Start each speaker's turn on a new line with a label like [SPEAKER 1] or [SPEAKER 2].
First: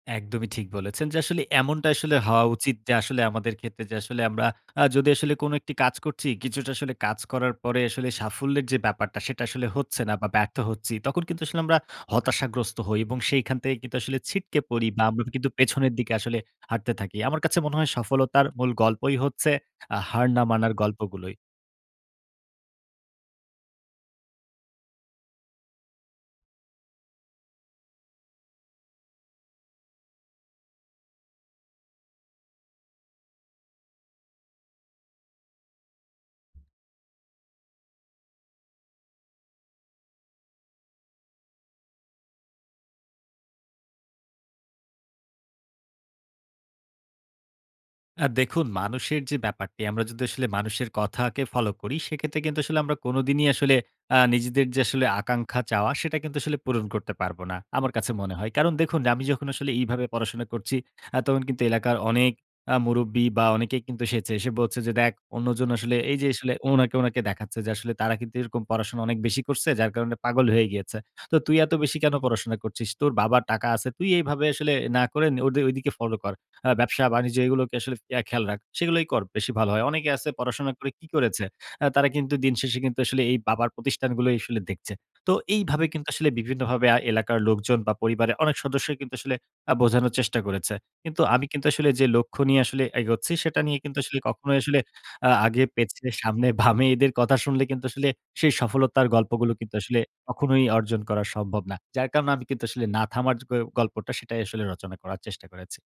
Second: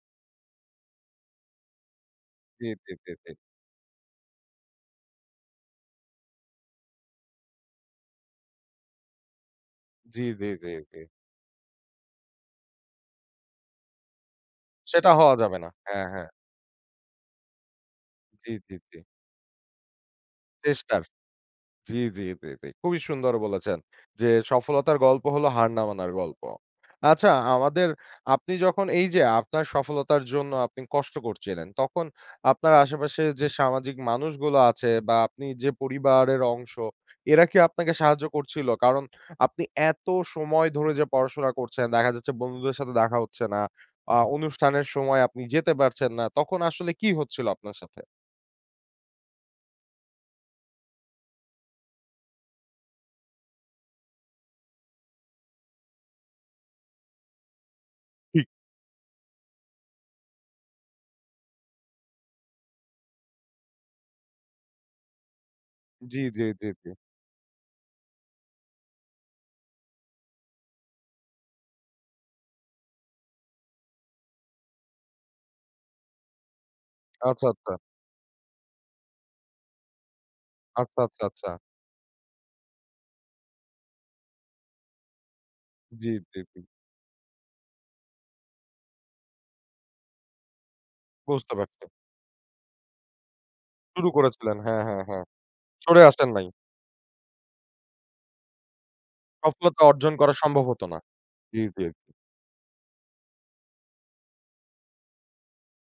[SPEAKER 1] একদমই ঠিক বলেছেন। যে আসলে এমনটা আসলে হওয়া
[SPEAKER 2] জি,
[SPEAKER 1] উচিত
[SPEAKER 2] জি,
[SPEAKER 1] যে
[SPEAKER 2] জি,
[SPEAKER 1] আসলে
[SPEAKER 2] জি।
[SPEAKER 1] আমাদের ক্ষেত্রে যে আসলে আমরা আ যদি আসলে কোন একটি কাজ করছি, কিছুটা আসলে কাজ করার পরে আসলে সাফল্যের যে ব্যাপারটা সেটা আসলে হচ্ছে না
[SPEAKER 2] জি,
[SPEAKER 1] বা
[SPEAKER 2] জি,
[SPEAKER 1] ব্যর্থ
[SPEAKER 2] জি,
[SPEAKER 1] হচ্ছি।
[SPEAKER 2] জি।
[SPEAKER 1] তখন কিন্তু আসলে আমরা হতাশাগ্রস্ত হই এবং সেখান থেকে কিন্তু আসলে ছিটকে পড়ি বা
[SPEAKER 2] সেটা
[SPEAKER 1] আমরা
[SPEAKER 2] হওয়া
[SPEAKER 1] কিন্তু
[SPEAKER 2] যাবে না।
[SPEAKER 1] পেছনের
[SPEAKER 2] হ্যাঁ,
[SPEAKER 1] দিকে
[SPEAKER 2] হ্যাঁ।
[SPEAKER 1] আসলে হাঁটতে থাকি। আমার কাছে মনে হয় সফলতার
[SPEAKER 2] জি,
[SPEAKER 1] মূল
[SPEAKER 2] জি, জি।
[SPEAKER 1] গল্পই হচ্ছে আ হার না মানার
[SPEAKER 2] চেষ্টার।
[SPEAKER 1] গল্পগুলোই।
[SPEAKER 2] জি, জি, জি, জি। খুবই সুন্দর বলেছেন। যে সফলতার গল্প হল হার না মানার গল্প। আচ্ছা আমাদের আপনি যখন এই যে আপনার সফলতার জন্য আপনি কষ্ট করছিলেন তখন আপনার আশেপাশে যে সামাজিক মানুষগুলো আছে বা আপনি যে পরিবারের অংশ এরা কি আপনাকে সাহায্য করছিল? কারণ আপনি এত সময় ধরে যে পড়াশোনা করছেন, দেখা যাচ্ছে বন্ধুদের সাথে দেখা হচ্ছে না। আ অনুষ্ঠানের সময় আপনি যেতে পারছেন না। তখন আসলে কি হচ্ছিল আপনার সাথে?
[SPEAKER 1] আ দেখুন মানুষের যে ব্যাপারটি আমরা যদি আসলে মানুষের কথাকে ফলো করি। সেক্ষেত্রে কিন্তু আসলে আমরা কোনদিনই আসলে আ নিজেদের যে আসলে আকাঙ্ক্ষা চাওয়া সেটা কিন্তু আসলে পূরণ করতে পারব না। আমার কাছে মনে
[SPEAKER 2] ঠিক।
[SPEAKER 1] হয়। কারণ দেখুন আমি যখন আসলে এইভাবে পড়াশোনা করছি, আ তখন কিন্তু এলাকার অনেক আ মুরুব্বি বা অনেকেই কিন্তু এসেছে এসে বলছে যে, "দেখ অন্যজন আসলে" এই
[SPEAKER 2] জি,
[SPEAKER 1] যে
[SPEAKER 2] জি,
[SPEAKER 1] আসলে
[SPEAKER 2] জি, জি।
[SPEAKER 1] ওনাকে, ওনাকে দেখাচ্ছে। যে আসলে "তারা কিন্তু এরকম পড়াশোনা অনেক বেশি করছে যার কারণে পাগল হয়ে গিয়েছে। তো তুই এত বেশি কেন পড়াশোনা করছিস? তোর বাবার টাকা আছে, তুই এভাবে আসলে না করে ঐ ঐদিকে ফলো কর। আ ব্যবসা বাণিজ্য
[SPEAKER 2] আচ্ছা, আচ্ছা।
[SPEAKER 1] এগুলোকে আসলে ইয়া খেয়াল রাখ। সেগুলোই কর বেশি ভালো হয়। অনেকেই আছে পড়াশোনা করে
[SPEAKER 2] আচ্ছা,
[SPEAKER 1] কী
[SPEAKER 2] আচ্ছা,
[SPEAKER 1] করেছে?
[SPEAKER 2] আচ্ছা।
[SPEAKER 1] আ তারা কিন্তু দিনশেষে কিন্তু আসলে এই বাবার প্রতিষ্ঠানগুলোই আসলে দেখছে।" তো এইভাবে কিন্তু
[SPEAKER 2] জি,
[SPEAKER 1] আসলে
[SPEAKER 2] জি, জি।
[SPEAKER 1] বিভিন্নভাবে আ এলাকার লোকজন বা পরিবারের অনেক সদস্যই কিন্তু আসলে আ বোঝানোর চেষ্টা করেছে। কিন্তু আমি
[SPEAKER 2] বুঝতে
[SPEAKER 1] কিন্তু
[SPEAKER 2] পারছি।
[SPEAKER 1] আসলে যে লক্ষ্য নিয়ে আসলে এগোচ্ছি। সেটা নিয়ে কিন্তু
[SPEAKER 2] শুরু
[SPEAKER 1] আসলে কখনোই
[SPEAKER 2] করেছিলেন।
[SPEAKER 1] আসলে
[SPEAKER 2] হ্যাঁ, হ্যাঁ, হ্যাঁ।
[SPEAKER 1] আ আগে
[SPEAKER 2] সরে
[SPEAKER 1] পেছনে
[SPEAKER 2] আসেন নাই।
[SPEAKER 1] সামনে বামে এদের কথা শুনলে কিন্তু আসলে সেই সফলতার গল্পগুলো কিন্তু
[SPEAKER 2] সফলতা
[SPEAKER 1] আসলে
[SPEAKER 2] অর্জন করা সম্ভব
[SPEAKER 1] কখনোই
[SPEAKER 2] হত না।
[SPEAKER 1] অর্জন করা
[SPEAKER 2] জি,
[SPEAKER 1] সম্ভব না। যার
[SPEAKER 2] জি।
[SPEAKER 1] কারণে আমি কিন্তু আসলে না থামার গ গল্পটা সেটাই আসলে রচনা করার চেষ্টা করেছি।